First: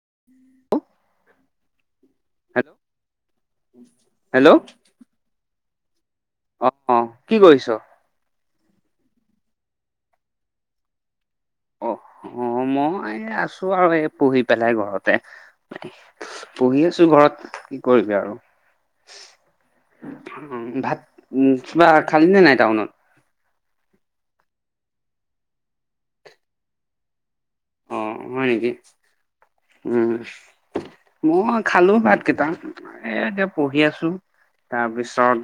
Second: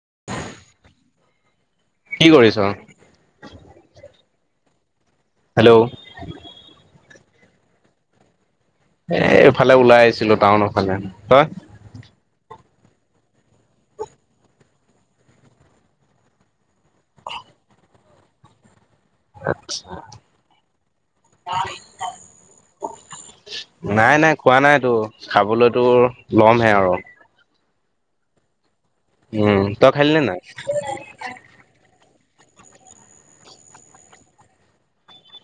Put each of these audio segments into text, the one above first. [unintelligible] কি কৰিছ hello hello hello অ কি কৰিছ এ এইফালে ওলাই আহিছিলো টাউনৰ ফালে তই অ অ মই আছো আৰু এই পঢ়ি পেলাই ঘৰতে পঢ়ি আছো ঘৰত কি কৰিবি আৰু। ভাত উম, কিবা খালিনে নাই টাউনত? নাই নাই খোৱা নাইতো, খাবলৈতো লমহে আৰু। অ হয় নেকি, উম তই খালি উম নে নাই? মই খালো ভাত। কিটা, এ এতিয়া পঢ়ি আছো, তাৰপিছত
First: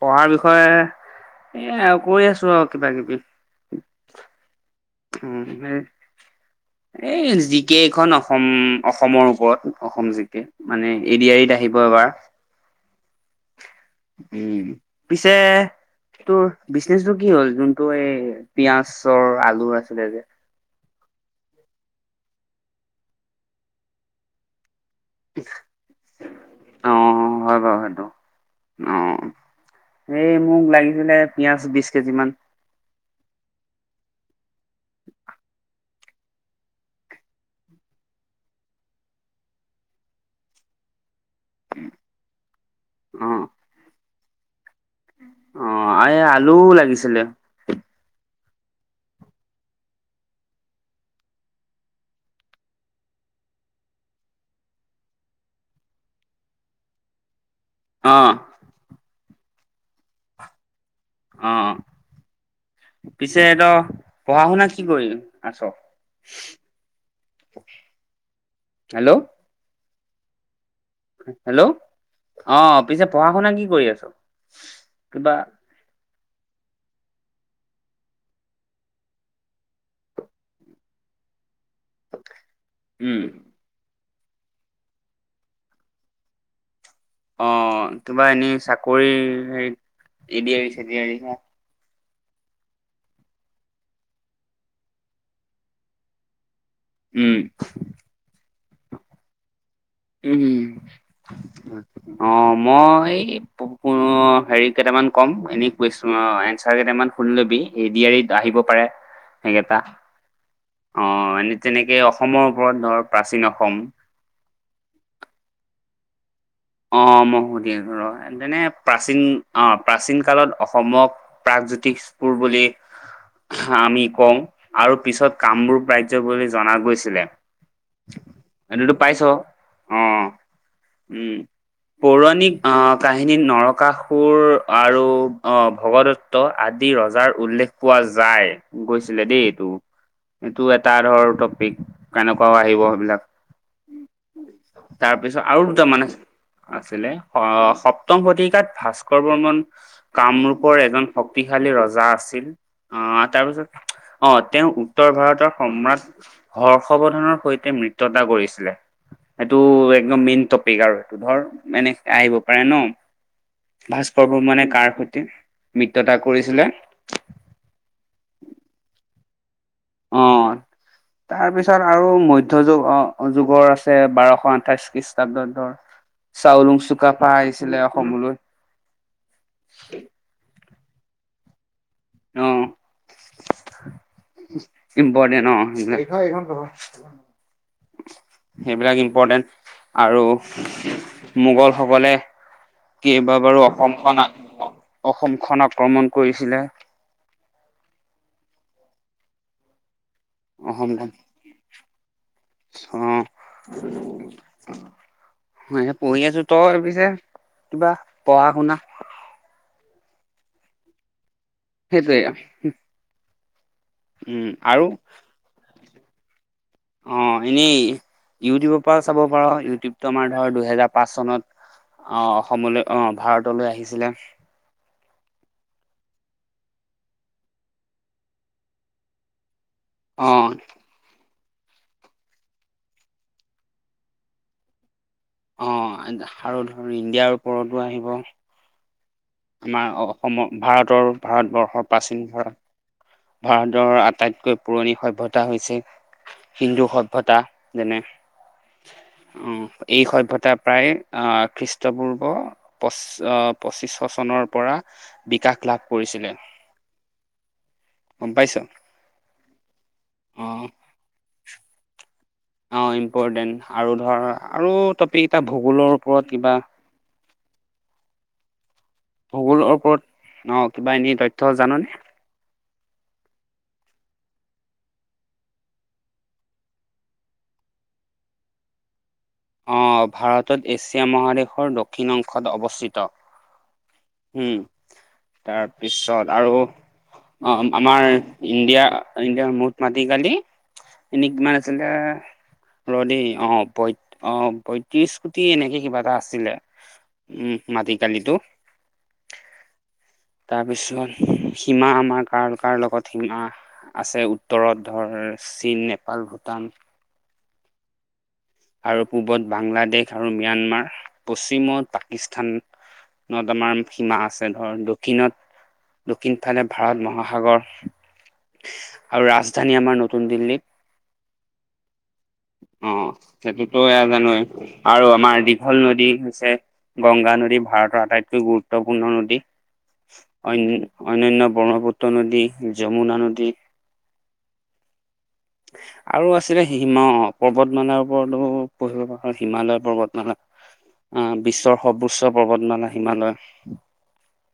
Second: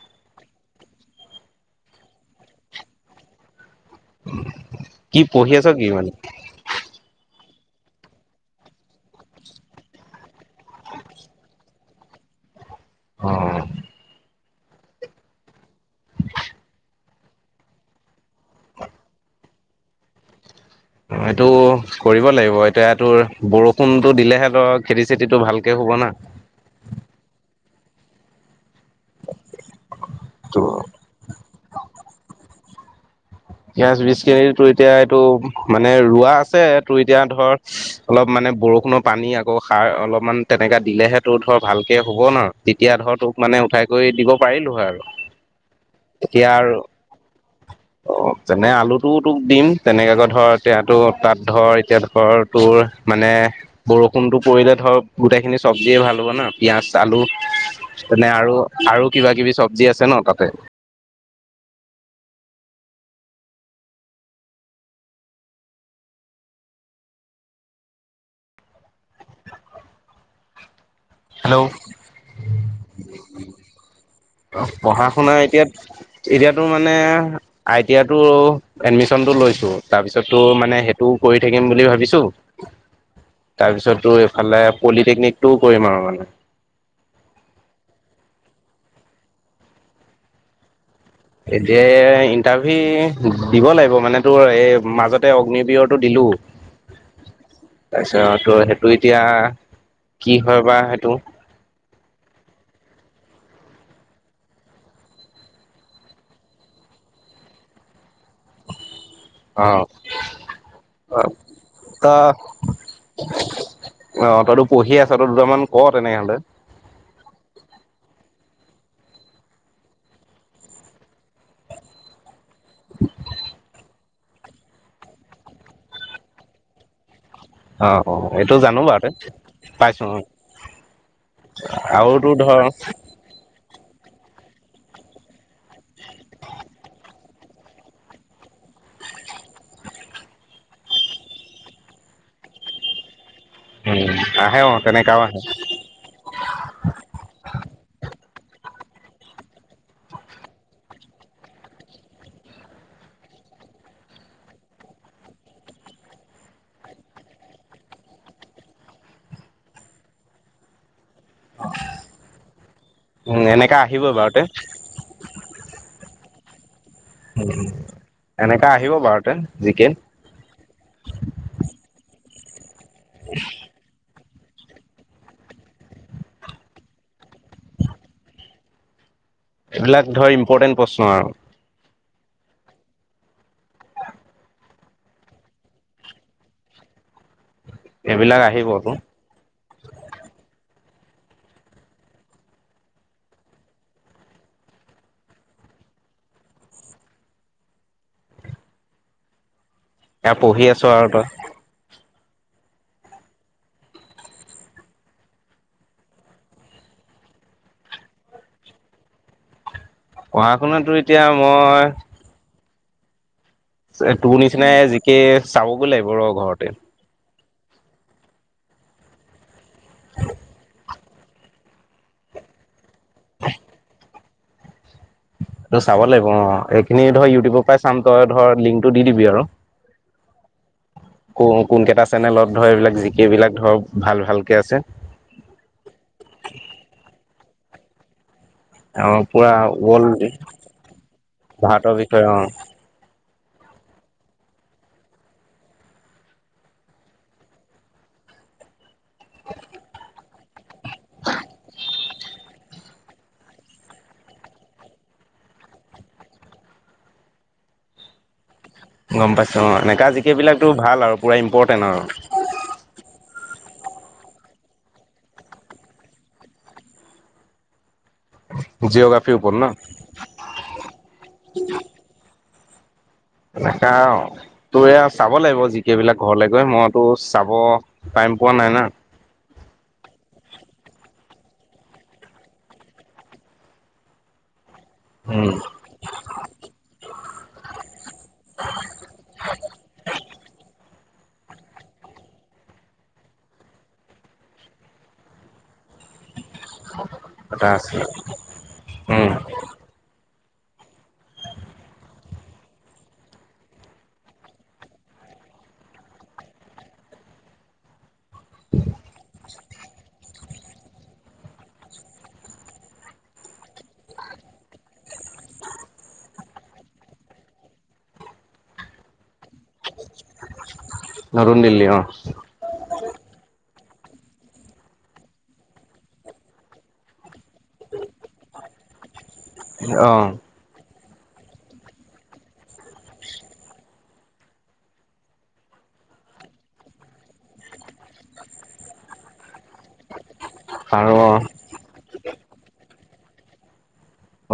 পঢ়াৰ বিষয়ে এ কৈ আছো আৰু কিবা কিবি। [unintelligible] উম পঢ়ি আছ এ, কি মানে? এ যি জি কেখন অসম অসমৰ ওপৰত, অসম জিকে, মানে এ ডি আৰ ই আহিব এবাৰ। [inaudible] অ। উম পিছে তোৰ বিজনেচটো কি হ'ল? যোনটো এ পিয়াজৰ আলুৰ আছিলে যে। এইটো কৰিব লাগিব, এতিয়া তোৰ বৰষুণটো দিলেহে ধৰক খেতি চেতিটো ভালকে হ'ব না। অ এ ত মোক লাগিছিলে, পিয়াজ বিছ কেজি মান। পিয়াঁজ বিছ কেজি তোৰ এতিয়া এইটো মানে ৰোৱা আছে, তোৰ এতিয়া ধৰ অলপ মানে বৰষুণৰ পানী, আকৌ সাৰ অলপমান তেনেকে দিলেহে তোৰ ধৰ ভালকে হ'ব ন। তেতিয়া ধৰ অ তোক মানে উঠাই কৰি দিব পাৰিলো হয় আৰু, অ এই এতিয়া আলুও আৰু লাগিছিলে অ যেনে আলুটোও তোক দিম, তেনেকৈ ধৰ, এতিয়াতো তাত ধৰ, এতিয়া ধৰ, তোৰ মানে এ বৰষুণটো পৰিলে ধৰ, গোটেইখিনি চবজি ভাল হ'ব ন পিয়াঁজ, আলু। অ তেনে আৰু, আৰু কিবা কিবি চবজি আছে ন তাতে। অ। পিছে এতিয়া পঢ়া শুনা কি কৰি আছ। হেল্ল, হেল্ল অ পিছে পঢ়া শুনা কি কৰি আছ পঢ়া শুনা কিবা, এতিয়া এতিয়াতো মানে আই টি আই তো এডমিশ্যন টো লৈছো তাৰপিছতটো মানে সেইটো কৰি থাকিম বুলি ভাবিছো উম তাৰ পিছতো এইফালে পলিটেকনিক টোও কৰিম আৰু [inaudible] অ কিবা এনেই চাকৰি হে এ দি আৰ ই চে দি আৰ ই ইণ্টাৰভি দিবা লাগিব মানে তোৰ এই মাজতে অগ্নিবয়ৰটো দিলো। উম তাৰপিছত তো সেইটো এতিয়া কি উম, হয় বা সেইটো হম, অ' মই এই অ' হেৰি কেইটামান কম এনেই কুৱেশনৰ এনচাৰ কেইটামান সুনি ল'বি এ দি আৰ ইত। আহিব পাৰে সেইকেইটা। অ'। অহ, অ', এনে তেনেকে তই অসমৰ ওপৰত ধৰ প্ৰাচীন অসম। সেইদুতা দুটামান ক তেনেহলে। অ' মে সুধি আছোঁ ৰ তেনে প্ৰাচীন অ প্ৰাচীন কালত অসমক প্ৰা জ্যোতিষপুৰ বুলি আমি কওঁ আৰু পিছত কামৰূপ ৰাজ্য বুলি জনা গৈছিলে। অ-অ এইটো জানো এইটোতো বাৰু পাইছ তে পাইছো উম। অ', উম পৌৰাণিক অ' কাহিনী। নৰকাসুৰ আৰু ভগদত্ত আদি ৰজাৰ উল্লেখ পোৱা যায়। গৈছিলে দেই এইটো এইটো এটা ধৰ টপিক কেনেকুৱাও আহিব সেইবিলাক। উম, আহে অ', তেনেকাও আহে তাৰপিছত আৰু দুটা মা‌ন আছে। আছিলে অ' সপ্তম শতি তাত ভাস্কৰ বৰ্মন কামৰূপৰ এজন শক্তিশালী ৰজা আছিল। অ' তাৰ পিছত অহ, তেওঁ উত্তৰ ভাৰতৰ সম্ৰাট হৰ্ষবৰ্ধনৰ সৈতে মিত্ৰতা কৰিছিলে। সেইটো একদম মেইন টপিক আৰু সেইটো ধৰ এনে আহিব পাৰে ন। উম, এনেকা আহিবই ভাস্কৰ বাৰুতে বৰ্মনে কাৰ সৈতে মিত্ৰতা কৰিছিলে? এনেকা আহিব বাৰুতে জিকে। অ তাৰপিছত আৰু মধ্যযুগ অ যুগৰ আছে বাৰশ শ আঠাইশ খ্ৰীষ্টাব্দ ধৰ চাউলুং চুকাফা আহিছিলে অসমলৈ। এইবিলাক ধৰ ইম্পৰ্টেণ্ট প্ৰশ্ন আৰু। অ। ইম্পৰ্টেণ্ট অ', এইবিলাক আহিব তোৰ সেইবিলাক ইম্পৰ্টেন্ট আৰু মোগল সকলে কেইবাবাৰো অসমখন অসমখন আক্ৰমণ কৰিছিলে। [inaudible] এয়া পঢ়ি আছো আৰু অসমখন তই। অ। পঢ়ি আছো তই পিছে কিবা পঢ়া শুনা‌ পঢ়া শুনাতো এতিয়া মই সেইটোয়ে তোৰ নিচিনাই জিকে চাবগৈ লাগিব ৰ ঘৰতে। অ' এনেই ইউটিউবৰ পৰা চাব পাৰো ইউটিউবতো আমাৰ ধৰ দুহেজাৰ পাঁচ চনত অহ অসমলৈ অহ ভাৰতলৈ আহিছিলে। তটো চাব লাগিব অ এইখিনি ধৰ ইউটিউবৰ পৰাই চাম তই ধৰ লিংকটো দি দিবি আৰু। অ। ক কোন কেইটা চেনেলত ধৰ এইবিলাক জিকেই জিবিলাক ধৰ ভাল ভালকে আছে। অ', আৰু ধৰ ইণ্ডিয়াৰ ওপৰতো আহিব। অ পুৰা আমাৰ ৱৰ্ল্ড অসমৰ ভাৰতৰ ভাৰতবৰ্ষৰ ভাৰতৰ প্ৰাচীন বিষয়ে অ ভাৰত ভাৰতৰ আটাইতকৈ পুৰণি সভ্যতা হৈছে। হিন্দু সভ্যয়তা যেনে উ এই সভ্যয়তা প্ৰায় আহ খ্ৰীষ্টপূৰ্ব পচ পঁচিশশ চনৰ পৰা বিকাশ লাভ কৰিছিলে গম পাইছ। গম পাইছো অ এনেকাা জিক অ', বিলাকো ভাল আৰু পুৰা ইম্পৰটেণ্ট অ আৰু। ইম্পৰ্টেণ্ট আৰু ধৰ আৰু টপিক এটা ভূগোলৰ ওপৰত কিবা। জিঅ'গ্ৰাফিৰ ওপৰত ভোগলৰ ন ওপৰত অ' কিবা এনে তথ্য জাননে এনেকা তোৰে আৰু চাব লাগিব জিকেই বিলাক ঘৰলে গৈ মইতো চাব পাৰিম। এম্পোৱা নাই না। অ' ভাৰতত এছিয়া মহাদেশৰ দক্ষিণ অংশত অৱস্থিত। উম উম তাৰপিছত আৰু অ' আমাৰ ইণ্ডিয়া ইণ্ডিয়াৰ মূঠ মাটি কালি এনে কিমান আছিলে ৰদেই অ অ পয়ত্ৰিশ কোটি এনেকে কিবা এটা আছিলে। উম এটা মাটি আছিলে কালিতো। উম। তাৰপিছত সীমা আমাৰ কাৰ কাৰ লগত সীমা। আছে উত্তৰত ধৰ চীন, নেপাল, ভূটান। আৰু পূবত বাংলাদেশ আৰু ম্যানমাৰ, পশ্চিমত পাকিস্তান। নতা আমাৰ সীমা আছে ধৰ দক্ষিণত দক্ষিণ ফালে ভাৰত মহাসাগৰ। আৰু ৰাজধানী আমাৰ নতুন দিল্লীত। নতুন দিল্লী অ'। তই জানই আৰু আমাৰ দীঘল নদী হৈছে। গংগা নদী ভাৰতৰ আটাইতকৈ গুৰুত্বপূৰ্ণ নদী। অহ। অন অন্যান্য ব্ৰহ্মপুত্ৰ নদী, যমুনা নদী। [unintelligible] আৰু আছিলে হিমা পৰ্বতমালাৰ ওপৰতো পঢ়িব পো হিমালয় পৰ্বতমালা। আৰু অ অহ বিশ্বৰ সৰ্বোচ্চ পৰ্বতমালা হিমালয়।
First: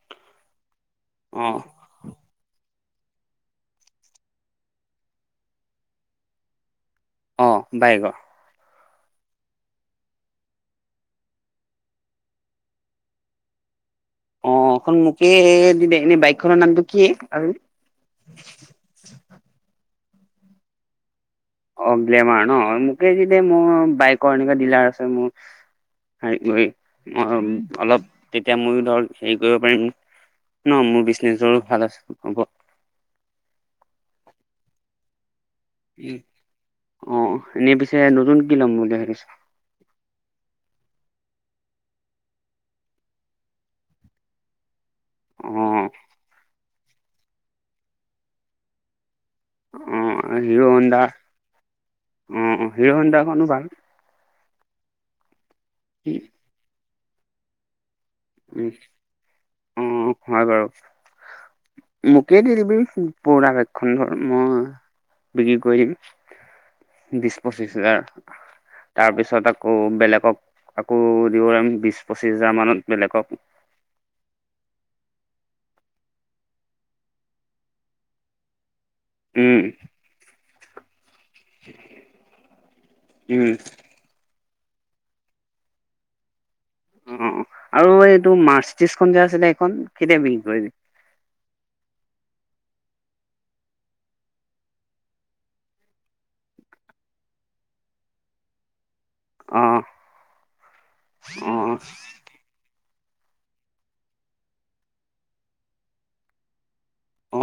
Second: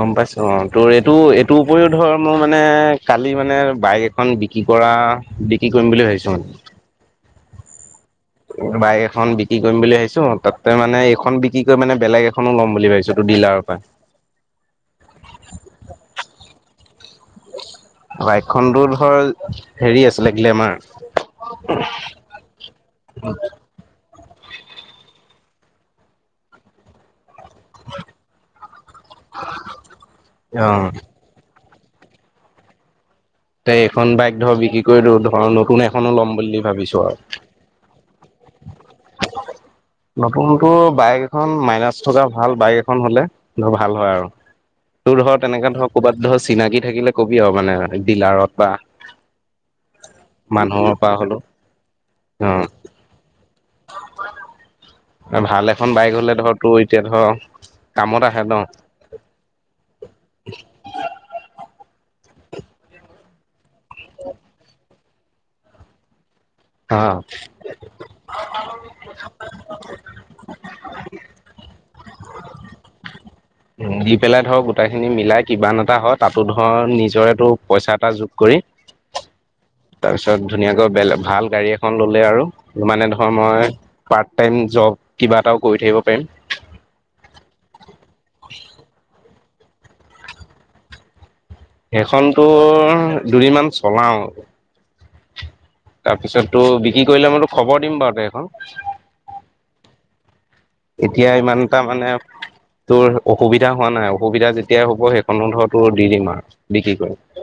গম পাইছো অ' তোৰ এইটো অ এইটোৰ উপৰিও ধৰ মোৰ মানে। কালি মানে বাইক এখন বিক্ৰী কৰা বিক্ৰী কৰিম বুলি ভাবিছো মানে। অ' বাইকৰ। বাইক এখন বিক্ৰী কৰিম বুলি ভাবিছো। তাতে মানে এখন বিক্ৰী কৰি মানে বেলেগ এখনো ল'ম বুলি ভাবিছো টো ডিলাৰ। পায়। অ' এখন মোকে, এনে বাইক খনৰ নামটো কি আৰু। বাইকখনতো ধৰ হেৰি আছিলে গ্লেমাৰ। অ' গ্লেমাৰ ন মোকে যে মোৰ বাইকৰ এনেকুৱা ডিলাৰ আছে মোৰ। [unintelligible] অ অলপ তেতিয়া ময়ো ধৰক হেৰি কৰিব পাৰিম অ ন মোৰ বিজনেচৰ [unintelligible] তে এইখন বাইক ধৰ বিক্ৰী কৰি দিওঁ ধৰ নতুন এখনো ল'ম বুলি ভাবিছো উ আৰু। এনে পিছে নতুন কি ল'ম বুলি ভাবিছ? নতুনতো বাইক খন মাইলেজ থকা ভাল বাইক এখন হ'লে ভাল হয় আৰু। তোৰ ধৰ অ তেনেকা ধৰ ক'ৰবাত ধৰ চিনাকি থাকিলে কবি আৰু মানে ডিলাৰত বা অ হিৰো মানুহৰ হণ্ডা পৰা হ'লেও অ হিৰো হণ্ডাখনো যাম। ভাল এখন বাইক হলে ধৰ তোৰ এতিয়া ধৰ কামত আহে ন উম উম হয় বাৰু। মোকেই দি দিবি পুৰণা বাইকখন উম বিক্ৰী কৰিম। অ বিশ পঁচিশ হাজাৰ। তাৰ পিছত আকৌ বেলেগক আকৌ দিব পাৰিম বিশ পঁচিশ হাজাৰ মানত। বেলেগক উম দি পেলাই ধৰক গোটাইখিনি মিলাই কিমান এটা হয় তাতো ধৰ নিজৰেটো পইচা এটা যোগ কৰি উম তাৰপিছত ধুনীয়াকৈ বেলেগ ভাল গাড়ী এখন ল'লে আৰু মানে ধৰ উম মই কাক পাৰ্ট টাইম জব কিবা এটাও কৰি থাকিব পাৰিম। অ আৰু এইটো মাৰ্চ ত্ৰিশখন যে আছিলে এইখন কেতিয়া বিক্ৰী কৰিবি? সেইখনতো দুদিনমান চলাওঁ। তাৰপিছতো বিক্ৰী কৰিলে মইতো খবৰ দিম বাৰু দে এখন। অ এতিয়া অ ইমানটা মানে তোৰ অসুবিধা হোৱা নাই অসুবিধা যেতিয়াই হ'ব সেইখনো ধৰ তোৰ দি দিম আৰু বিক্ৰী কৰি। অ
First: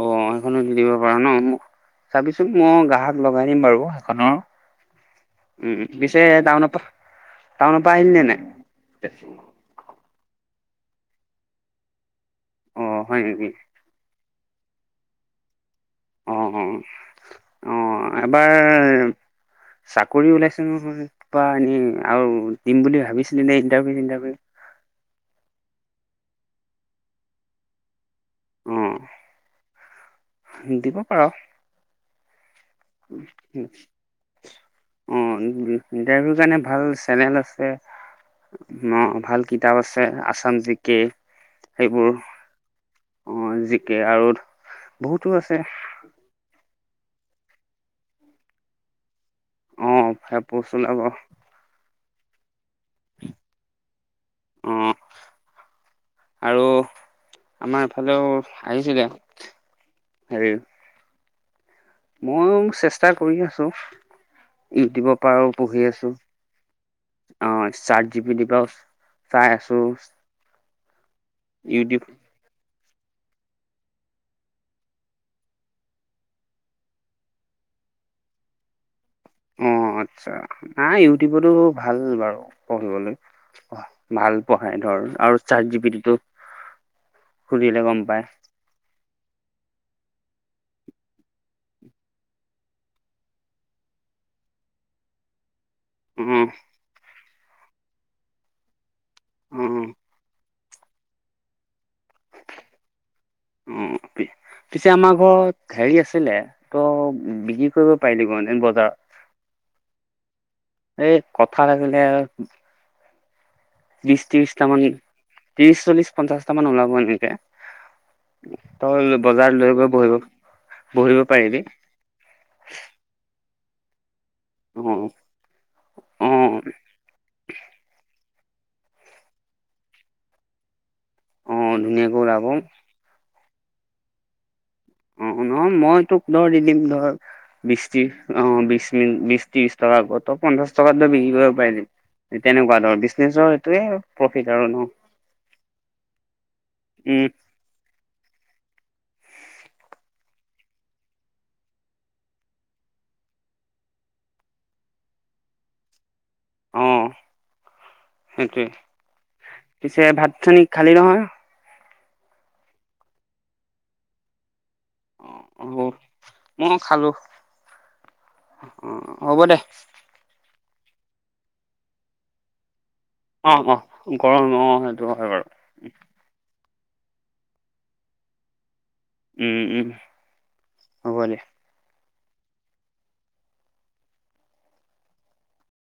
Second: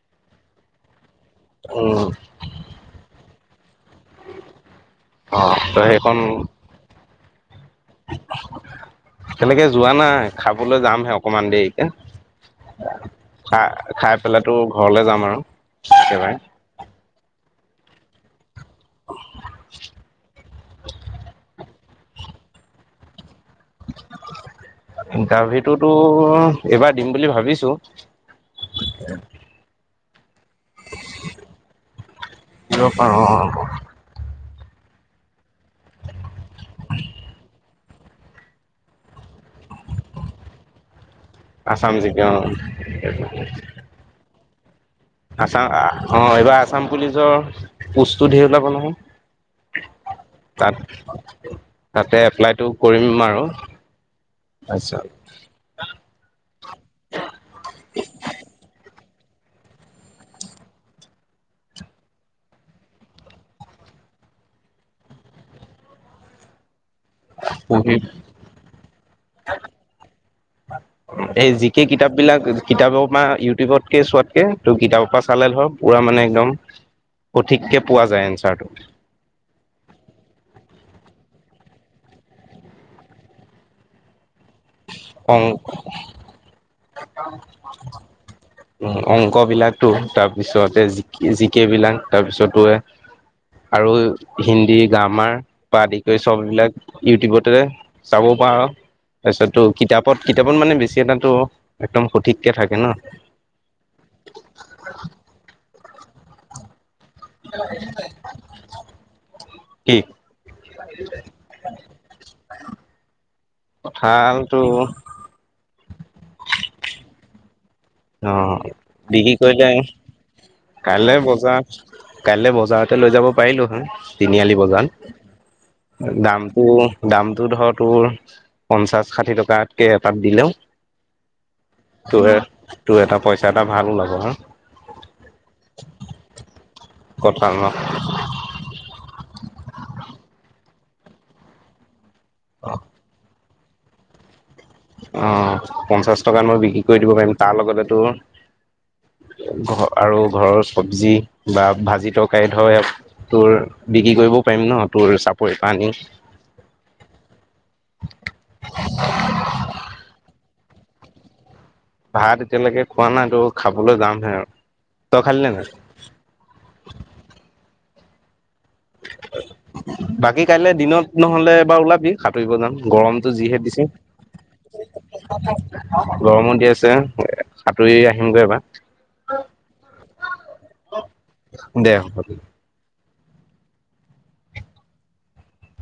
অ সেইখনো দি দিব পাৰ ন মোক উম চাবিচোন মই গ্ৰাহক লগ লগাই দিম বাৰু সেইখনৰ অ ত উম সেইখন পিছে টাউনৰ পৰা টাউনৰৰ পৰা আহিল নে নাই? তেনেকে যোৱা নাই খাবলৈ যামহে অকণমান দেৰিকে অ হয় নেকি খা খাই সেইফাল তোৰ ঘৰলৈ যাম আৰু একেবাৰে। উম এবাৰ চাকৰি ওলাইছে নহয় বা এনেই আৰু দিম বুলি ভাবিছিলি নে ইণ্টাৰভিউ চিণ্টাৰভিউ এইটোতো এবাৰ দিম বুলি ভাবিছো।। উম। দিব পাৰ। দিব পাৰ উম। অ ইণ্টাৰভিউ কাৰণে ভাল চেনেল আছে। ন ভাল কিতাপ আছে আছাম জিকে আছাম সেইবোৰ। জিকে অ জিকে আৰু বহুতো আছে আসাম অ এইবাৰ আসাম পুলিচৰ পোষ্টটো ধেই ওলাব নহয়। অ ভাল পষ্ট তাত ওলাব। তাতে এপ্লাইটো কৰিম আৰু আৰু তাৰপিছত আমাৰ এফালেও আহিছিলে হেৰি মইও চেষ্টা কৰি আছো ইউটিউবৰ পৰা পঢ়ি আছো অ পঢ়ি চাৰ্জ জি বি দি পৰা চাই আছো। এই জিকে ইউটিউব কিতাপ বিলাক- কিতাপৰ পৰা ইউটিউবতকে চোৱাতকে ত কিতাপৰ পৰা চালে ধৰ পুৰা মানে একদম- সঠিককে পোৱা যায় এনচাৰটো। অ আচ্ছা নাই ইউটিউবতো ভাল বাৰু পঢ়িবলৈ ভাল। পঢ়াই ধৰ আৰু চাৰ্জ জি বি টিতো উ অংক বিলাকটো তাৰ তাৰ পিছতে জিকি জিকে বিলাক তাৰপিছতো আৰু হিন্দী গ্ৰামাৰ আদি কৰি অ চব বিলাক ইউটিউবতে চাব পাৰো তাৰপিছত অ কিতাপত কিতাপ অকণ মানে বেছি এটাতো একদম সঠিককে থাকে ন অ পিছে আমাৰ ঘৰত হেৰি আছে- ছিলে ত' বিক্ৰী কৰিব পাৰিলি গজেন কি বজাৰ- এই কঠাল আাকিলে আৰু- বিশ কঁঠালটো ত্ৰিশটামান ত্ৰিশ চল্লিশ পঞ্চাশটা মান ওলাব এনেকে। অ তই বিক্ৰী বজাৰত কৰিলে। লৈ গৈ বহিব বহিব কাইলৈ পাৰিবি বজাৰ কাইলে বজাৰতে লৈ যাব পাৰিলো হয়। তিনিআলি বজাৰ অ', অ', দামটো দামটো ধৰ তোৰ পঞ্চাশ ষাঠি টকাতকে এটাত দিলেও অ ধুনীয়া তোৰ গোৰাবো তোৰ এটা পইচা এটা ভাল ওলব হা অ অ মই তোক ধৰ দি দিম ধৰ কঁঠাল ন বিশ ত্ৰিশ অ বিশ মিন বিশ ত্ৰিশ টকা আকৌ ত পঞ্চাশ বিক্ৰী কৰিব পাৰিলম তেনেকুৱা ধৰ বিজনেচৰ এইটোৱে আৰু ন অ পঞ্চাশ টকাত মই বিক্ৰী কৰি দিব উম, পাৰিম তাৰ লগতেতো [inaudible] ঘ আৰু ঘৰৰ চব্জি বা ভাজি তৰকাৰী ধ তোৰ বিক্ৰী কৰিব পাৰিম ন তোৰ চাপৰি পানী। অ', সেইটোৱে, পিছে ভাত-চানী খালী নহয়? ভাত এতিয়ালৈকে খোৱা নাই তো খাবলৈ যামহে আৰু। তই খালি নে নাই? অ', মই খালোঁ অ', হ'ব দে বাকী কাইলৈ দিনত নহ'লে এবাৰ ওলাবি সাঁতুৰিব যাম গৰমটো অ যিহে অ দিছে, গৰম অ সেইটো হয় বাৰু ‌গৰমো দি আছে তে, সাঁতুৰি আহিমগৈ এবাৰ উম, উম, হ'ব দে [unintelligible]